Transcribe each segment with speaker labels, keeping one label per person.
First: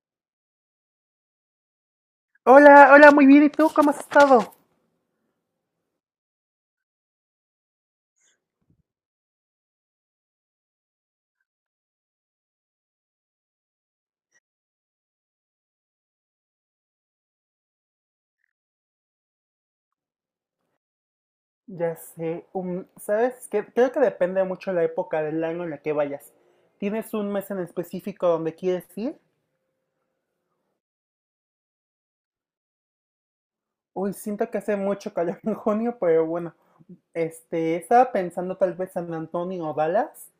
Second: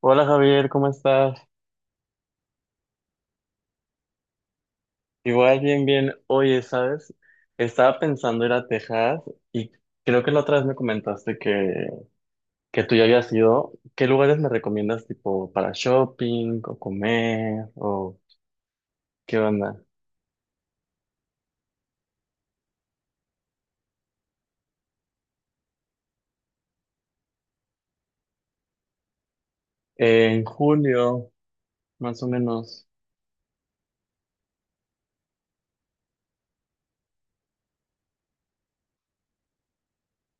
Speaker 1: Hola Javier, ¿cómo estás?
Speaker 2: Hola, hola, muy bien. ¿Y tú cómo has estado?
Speaker 1: Igual, bien, bien. Oye, ¿sabes? Estaba pensando ir a Texas y creo que la otra vez me comentaste que tú ya habías ido. ¿Qué lugares me recomiendas tipo para shopping o comer o qué onda?
Speaker 2: Ya sé, ¿sabes qué? Creo que depende mucho la época del año en la que vayas. ¿Tienes un mes en específico donde quieres ir?
Speaker 1: En julio, más o menos.
Speaker 2: Uy, siento que hace mucho calor en junio, pero bueno. Estaba pensando tal vez San Antonio o Dallas.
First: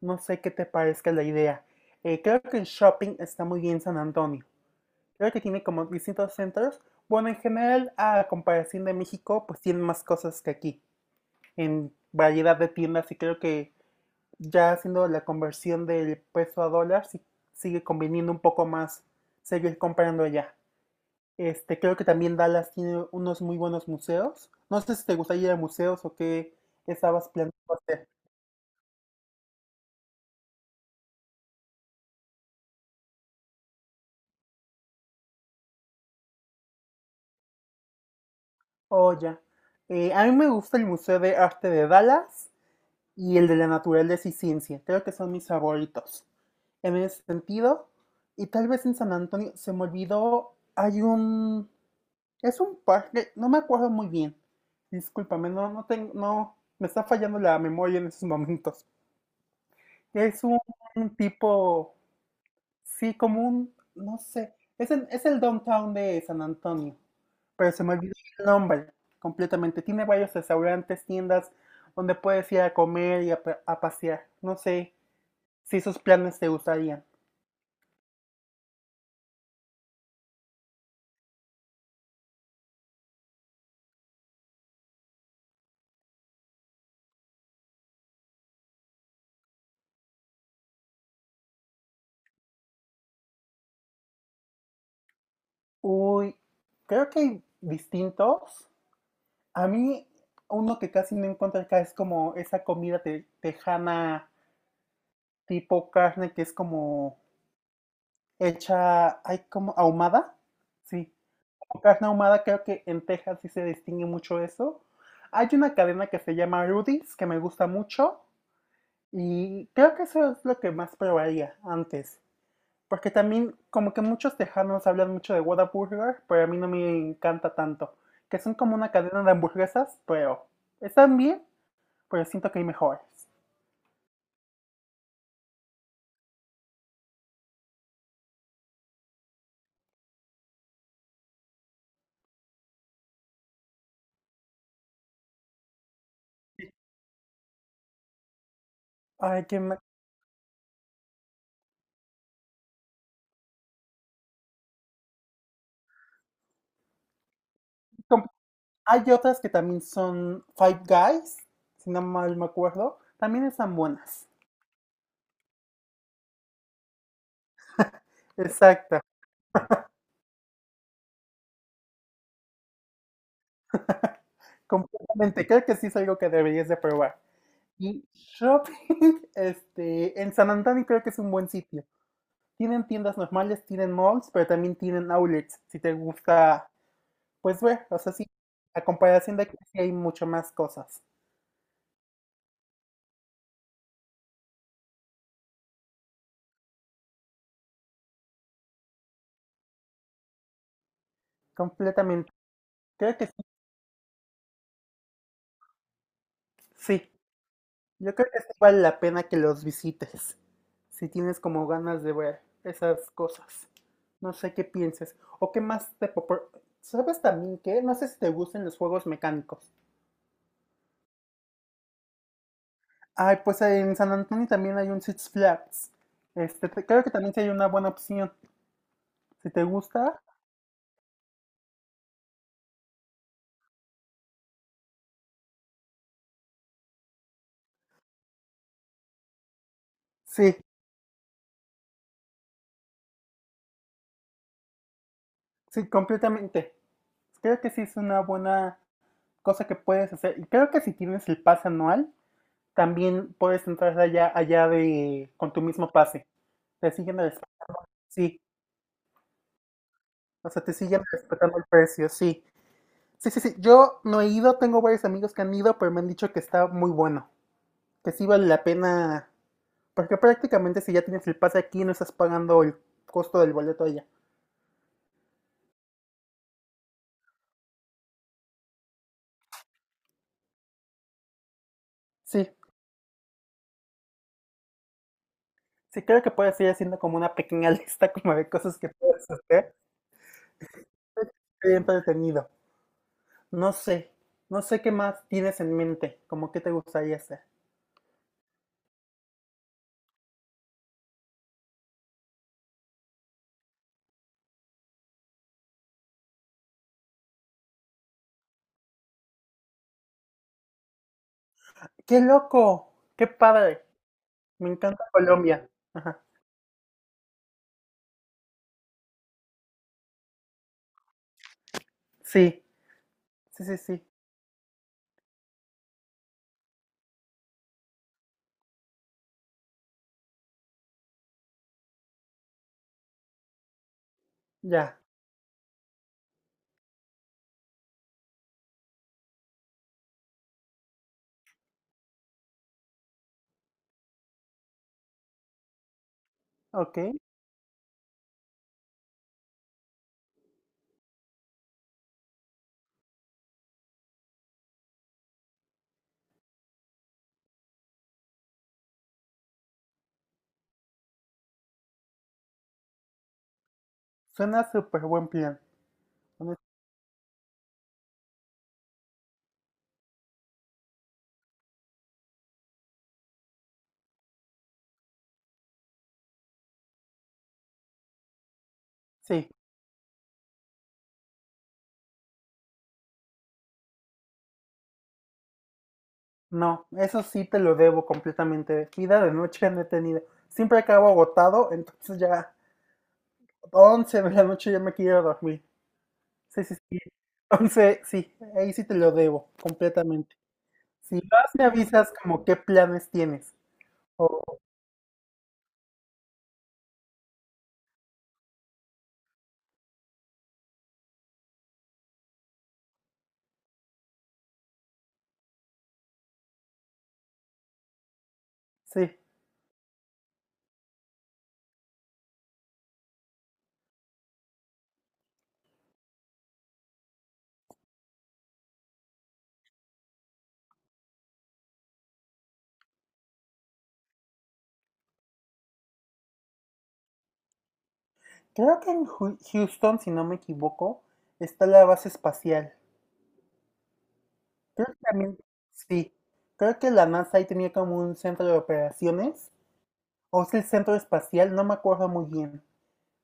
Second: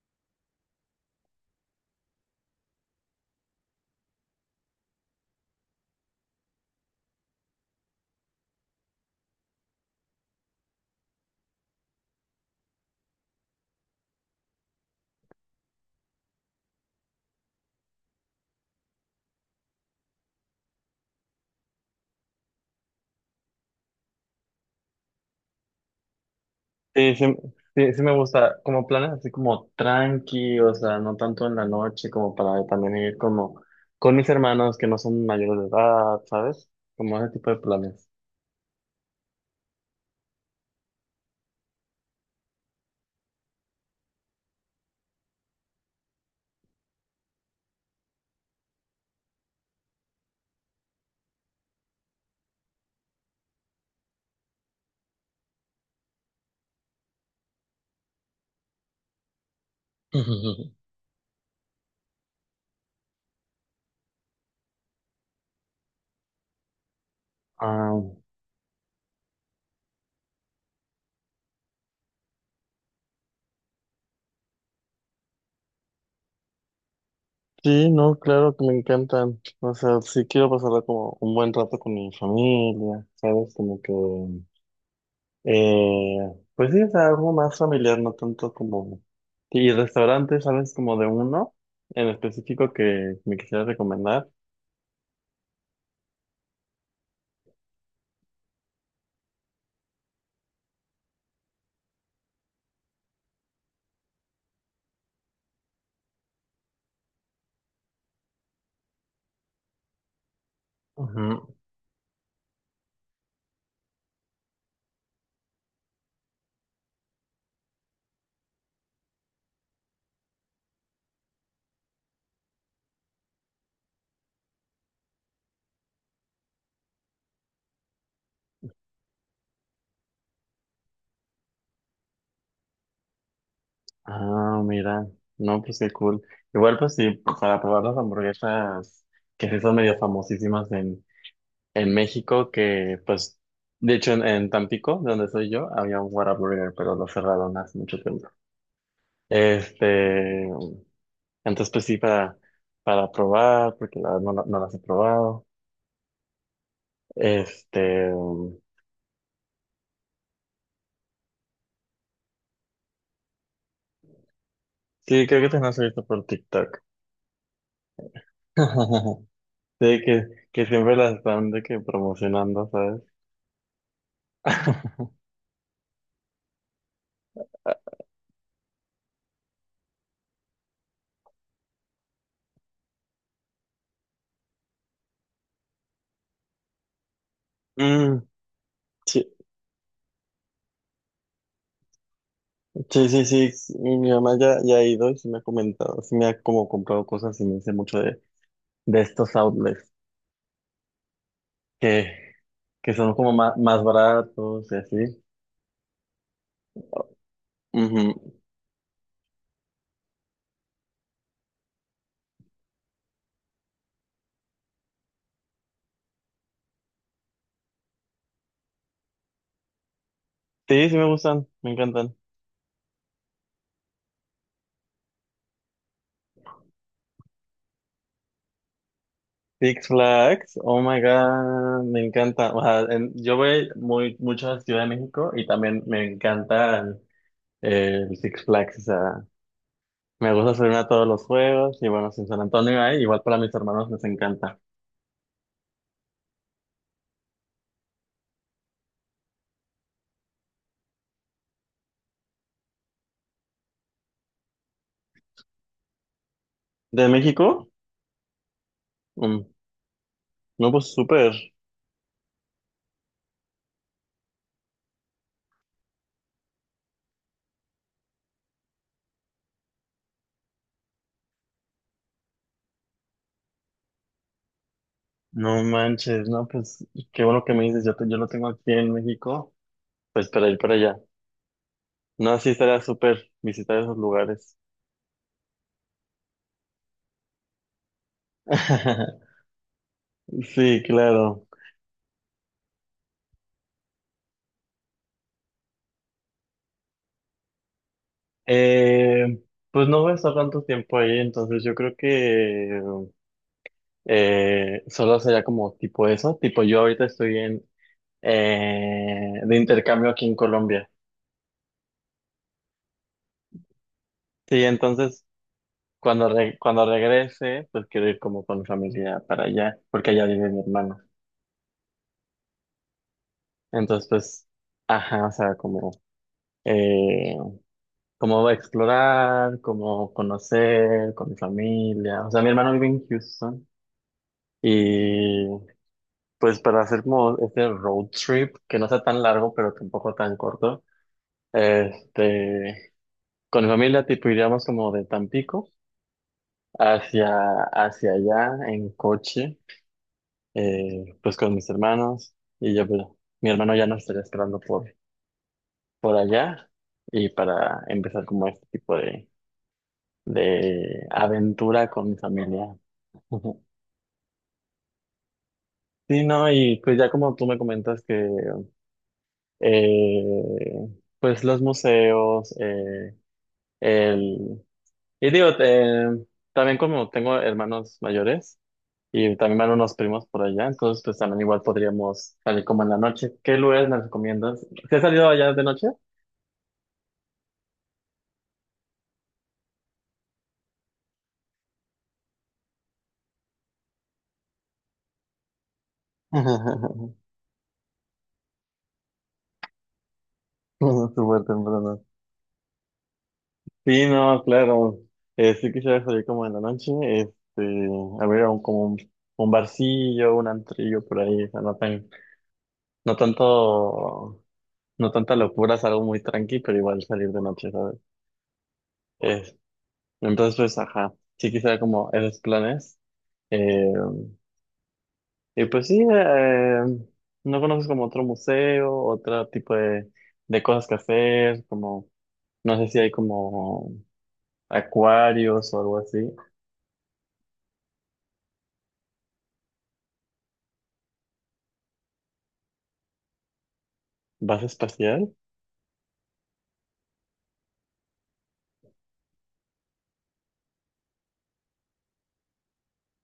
Speaker 2: No sé qué te parezca la idea. Creo que en shopping está muy bien San Antonio. Creo que tiene como distintos centros. Bueno, en general, a comparación de México, pues tienen más cosas que aquí. En variedad de tiendas y creo que ya haciendo la conversión del peso a dólar, sí sigue conveniendo un poco más seguir comprando allá. Creo que también Dallas tiene unos muy buenos museos. No sé si te gustaría ir a museos o qué
Speaker 1: Sí,
Speaker 2: estabas
Speaker 1: sí,
Speaker 2: planeando
Speaker 1: sí, sí
Speaker 2: hacer.
Speaker 1: me gusta. Como planes así como tranqui, o sea, no tanto en la noche, como para también ir como con mis hermanos que no son mayores de edad, ¿sabes? Como ese tipo de planes.
Speaker 2: Oh, ya. A mí me gusta el Museo de Arte de Dallas y el de la Naturaleza y Ciencia. Creo que son mis favoritos. En ese sentido, y tal vez en San Antonio, se me olvidó, hay un Es un parque, no me acuerdo muy bien. Discúlpame, no, no tengo, no, me está fallando la memoria en esos momentos. Es un tipo, sí, como un, no sé, es el downtown de San Antonio, pero se
Speaker 1: Ah,
Speaker 2: me olvidó el nombre completamente. Tiene varios restaurantes, tiendas donde puedes ir a comer y a, a pasear. No sé si esos planes te gustarían.
Speaker 1: sí, no, claro que me encantan. O sea, sí quiero pasarla como un buen rato con mi familia, ¿sabes? Como que, eh, pues sí, es algo más familiar, no tanto como... Y restaurantes, ¿sabes? Como de uno en específico que me quisiera recomendar.
Speaker 2: Uy, creo que hay distintos. A mí, uno que casi no encuentro acá es como esa comida tejana tipo carne que es como hecha, ay, como ahumada. Sí,
Speaker 1: Ujú.
Speaker 2: como carne ahumada, creo que en Texas sí se distingue mucho eso. Hay una cadena que se llama Rudy's que me gusta mucho y creo que eso es lo que más probaría antes. Porque también como que muchos tejanos hablan mucho de Whataburger, pero a mí no me encanta tanto. Que son como una cadena de hamburguesas, pero están bien, pero siento que hay mejores.
Speaker 1: Ah, mira. No, pues qué cool. Igual, pues sí, para probar las hamburguesas que sí son medio famosísimas en México que, pues, de hecho en Tampico, de donde soy yo, había un Whataburger, pero lo cerraron hace mucho tiempo.
Speaker 2: Ay,
Speaker 1: Este, entonces pues sí, para probar, porque la verdad no, no las he probado. Este,
Speaker 2: com- Hay otras que también son Five Guys, si no mal me acuerdo. También están buenas.
Speaker 1: sí, creo que te las he visto por TikTok.
Speaker 2: Exacto,
Speaker 1: Sí, que siempre las están de que promocionando, ¿sabes?
Speaker 2: completamente. Creo que sí es algo que deberías de probar. Y shopping, en San Antonio creo que es un buen sitio. Tienen tiendas normales, tienen malls, pero también tienen outlets, si te gusta, pues ver, o sea,
Speaker 1: Mm,
Speaker 2: sí, a
Speaker 1: sí,
Speaker 2: comparación de aquí sí hay mucho más cosas.
Speaker 1: sí, sí, sí, sí, mi mamá ya ha ido y sí me ha comentado, sí me ha como comprado cosas y me dice mucho de estos outlets. Que
Speaker 2: Completamente.
Speaker 1: que, son
Speaker 2: Creo que
Speaker 1: como
Speaker 2: sí.
Speaker 1: más baratos y así.
Speaker 2: Sí. Yo creo
Speaker 1: Ujú.
Speaker 2: que sí vale la pena que los visites, si tienes como ganas de ver esas cosas. No sé qué pienses. O qué más ¿Sabes también qué? No sé si te gustan los juegos mecánicos.
Speaker 1: Sí, sí me gustan, me encantan.
Speaker 2: Ay, pues en San Antonio también hay un Six Flags. Este, creo que también sí hay una buena opción. Si te
Speaker 1: Six
Speaker 2: gusta,
Speaker 1: Flags, oh my God, me encanta. O sea, yo voy muy, mucho a Ciudad de México y también me encantan el Six Flags. O sea, me gusta
Speaker 2: sí,
Speaker 1: subir a todos los juegos y bueno, sin San Antonio hay, igual para mis hermanos les encanta.
Speaker 2: sí, completamente. Creo que sí es una buena cosa que puedes hacer. Y creo que si tienes el pase anual, también puedes entrar allá, allá de, con tu mismo pase. Te
Speaker 1: ¿De
Speaker 2: siguen res-
Speaker 1: México?
Speaker 2: sí,
Speaker 1: Mm,
Speaker 2: o sea,
Speaker 1: no,
Speaker 2: te
Speaker 1: pues
Speaker 2: siguen
Speaker 1: súper.
Speaker 2: respetando el precio, sí. Sí, sí, sí. Yo no he ido, tengo varios amigos que han ido, pero me han dicho que está muy bueno, que sí vale la pena, porque prácticamente si ya tienes el pase aquí no estás pagando el costo del boleto allá.
Speaker 1: No manches, no, pues qué bueno que me dices, yo, yo lo tengo aquí en México, pues para ir para allá. No,
Speaker 2: Sí,
Speaker 1: sí estaría súper visitar esos lugares.
Speaker 2: sí creo que puedes ir haciendo como una pequeña lista como de cosas que puedes hacer.
Speaker 1: Sí, claro.
Speaker 2: Bien entretenido. No sé, no sé qué más tienes en mente, como qué te gustaría hacer.
Speaker 1: Eh, pues no voy a estar tanto tiempo ahí, entonces yo creo que solo sería como tipo eso, tipo yo ahorita estoy en de intercambio aquí en Colombia.
Speaker 2: ¡Qué loco! ¡Qué padre!
Speaker 1: Sí,
Speaker 2: Me encanta
Speaker 1: entonces
Speaker 2: Colombia. Ajá.
Speaker 1: cuando cuando regrese, pues quiero ir como con mi familia para allá, porque allá vive mi hermano.
Speaker 2: Sí, sí, sí, sí.
Speaker 1: Entonces, pues, ajá, o sea, como eh, como va a explorar, como conocer con mi familia. O sea, mi hermano vive en Houston
Speaker 2: Ya,
Speaker 1: y pues para hacer como este road trip, que no sea tan largo, pero tampoco tan corto, este, con mi familia tipo iríamos como de Tampico
Speaker 2: ok.
Speaker 1: hacia, hacia allá en coche, pues con mis hermanos y yo, pues, mi hermano ya nos estaría esperando por allá y para empezar como este tipo de aventura con mi familia. Ujú.
Speaker 2: Suena súper buen plan.
Speaker 1: Sí, no,
Speaker 2: Honest-
Speaker 1: y pues ya como tú me comentas que eh, pues los museos, el... Y digo, también como tengo hermanos mayores y
Speaker 2: Sí,
Speaker 1: también van unos primos por allá, entonces pues también igual podríamos salir como en la noche. ¿Qué lugares me recomiendas? ¿Se ha salido allá de noche?
Speaker 2: no, eso sí te lo debo completamente. Vida de noche no he tenido. Siempre acabo agotado, entonces ya 11 de la noche ya me quiero dormir. Sí, sí, sí. 11, sí, ahí sí te lo debo completamente. Si
Speaker 1: Súper
Speaker 2: vas, me
Speaker 1: temprano.
Speaker 2: avisas como qué planes tienes.
Speaker 1: Sí,
Speaker 2: O,
Speaker 1: no, claro. Sí quisiera salir como en la noche, este, a ver, un, como un barcillo, un antrillo por ahí, o sea, no tan no tanto, no tanta locura, es algo muy tranqui, pero igual salir de noche, ¿sabes?
Speaker 2: sí,
Speaker 1: Eh, entonces, pues, ajá, sí quisiera como esos planes. Eh, y pues sí, no conoces como otro museo, otro tipo de cosas que hacer, como, no sé si hay como acuarios o algo así.
Speaker 2: creo que en Houston, si no me equivoco, está la base espacial.
Speaker 1: ¿Vas
Speaker 2: Creo que
Speaker 1: espacial?
Speaker 2: también, sí. Creo que la NASA ahí tenía como un centro de operaciones. O es el centro espacial, no me acuerdo muy bien.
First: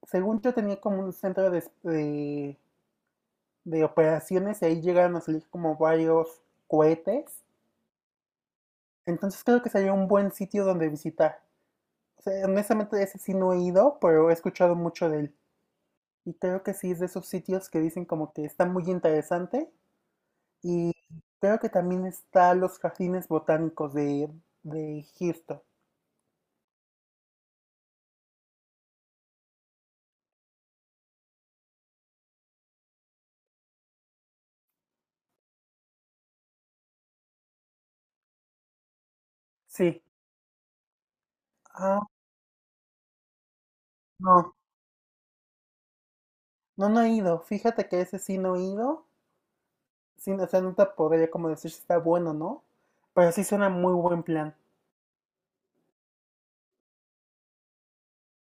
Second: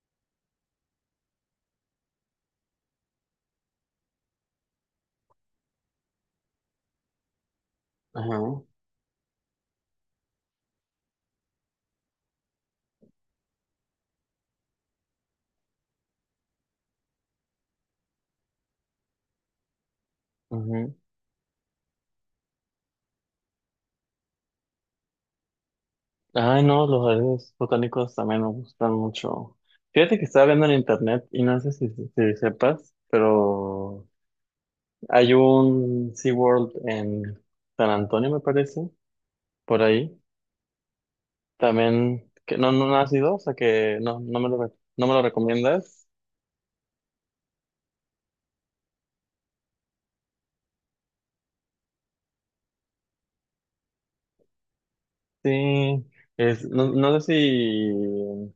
Speaker 2: Según yo tenía como un centro de operaciones y ahí llegaron a salir como varios cohetes.
Speaker 1: Ajá.
Speaker 2: Entonces creo que sería un buen sitio donde visitar. O sea, honestamente ese sí no he ido, pero he escuchado mucho de él. Y creo que sí es de esos sitios que dicen como que está muy interesante. Y
Speaker 1: Ujú.
Speaker 2: creo que también está los jardines botánicos de Houston.
Speaker 1: Ay, no, los jardines botánicos también me gustan mucho. Fíjate que estaba viendo en internet y no sé si sepas, pero hay un SeaWorld en San Antonio, me parece, por
Speaker 2: Sí.
Speaker 1: ahí.
Speaker 2: Ah,
Speaker 1: También, que no, no has ido, o sea que no, no me
Speaker 2: no,
Speaker 1: lo, no me lo recomiendas.
Speaker 2: no, no he ido. Fíjate que ese sí no he ido. Sí, o sea, no te podría como decir si está bueno o no, pero sí suena muy buen plan.
Speaker 1: Sí, es, no, no sé si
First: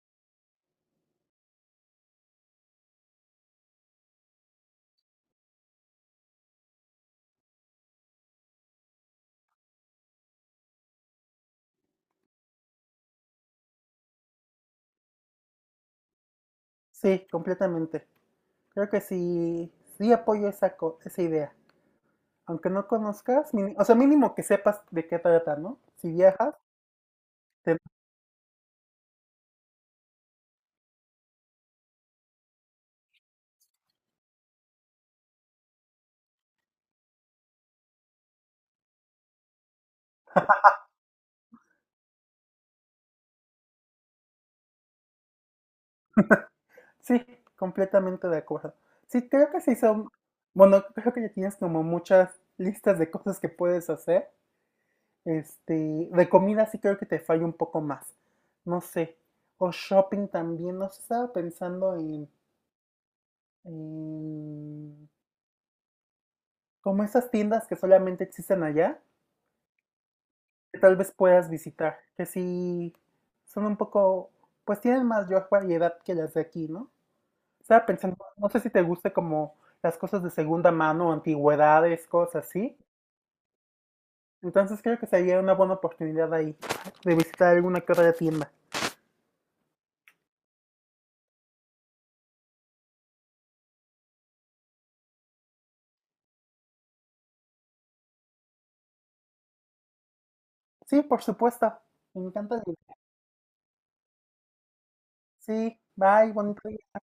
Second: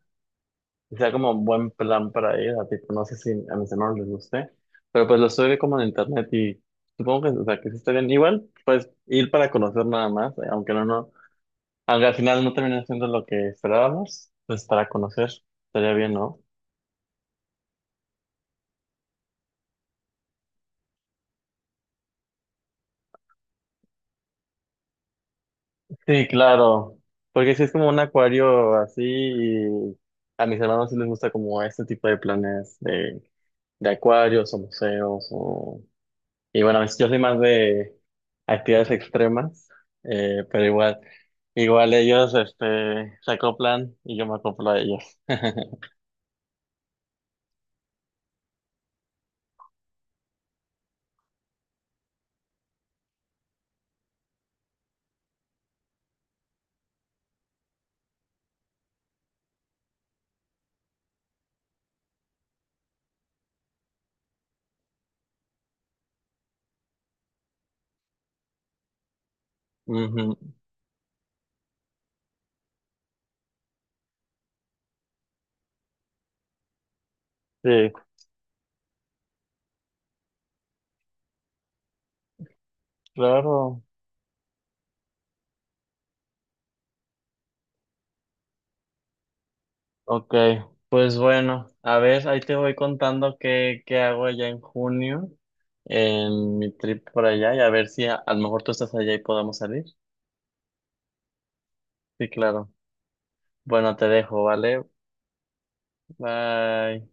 Speaker 1: sea como un buen plan para ir, a tipo, no sé si a mis hermanos les guste, pero pues lo estoy viendo como en internet y supongo que, o sea, que sí está bien. Igual, pues ir para conocer nada más, aunque no, aunque al final no termine siendo lo que esperábamos, pues para conocer estaría bien, ¿no?
Speaker 2: Sí, completamente. Creo que sí, sí apoyo esa, esa idea. Aunque no conozcas, o sea, mínimo que sepas de qué trata, ¿no? Si
Speaker 1: Sí,
Speaker 2: viajas,
Speaker 1: claro, porque si es
Speaker 2: te-
Speaker 1: como un acuario así y a mis hermanos sí les gusta como este tipo de planes de acuarios o museos o y bueno, yo soy más de actividades extremas, pero igual, igual ellos, este, se acoplan y yo me acoplo a ellos.
Speaker 2: sí, completamente de acuerdo. Sí, creo que sí son, bueno, creo que ya tienes como muchas listas de cosas que puedes hacer. Este, de comida sí creo que te falla un poco más. No sé. O shopping también, no sé, estaba pensando en em, como esas tiendas que solamente existen allá,
Speaker 1: Ujú,
Speaker 2: que tal vez puedas visitar, que sí son un poco, pues tienen más variedad que las de aquí, ¿no? Estaba
Speaker 1: sí,
Speaker 2: pensando, no sé si te guste como las cosas de segunda mano, antigüedades, cosas así.
Speaker 1: claro.
Speaker 2: Entonces creo que sería una buena oportunidad ahí de visitar alguna que otra tienda.
Speaker 1: Ok, pues bueno, a ver, ahí te voy contando qué, qué hago allá en junio, en mi trip por allá, y a ver si a, a lo mejor tú estás allá y podamos salir.
Speaker 2: Sí, por supuesto. Me
Speaker 1: Sí,
Speaker 2: encanta la
Speaker 1: claro.
Speaker 2: idea.
Speaker 1: Bueno, te dejo, ¿vale?
Speaker 2: Sí, bye, bonito día.
Speaker 1: Bye.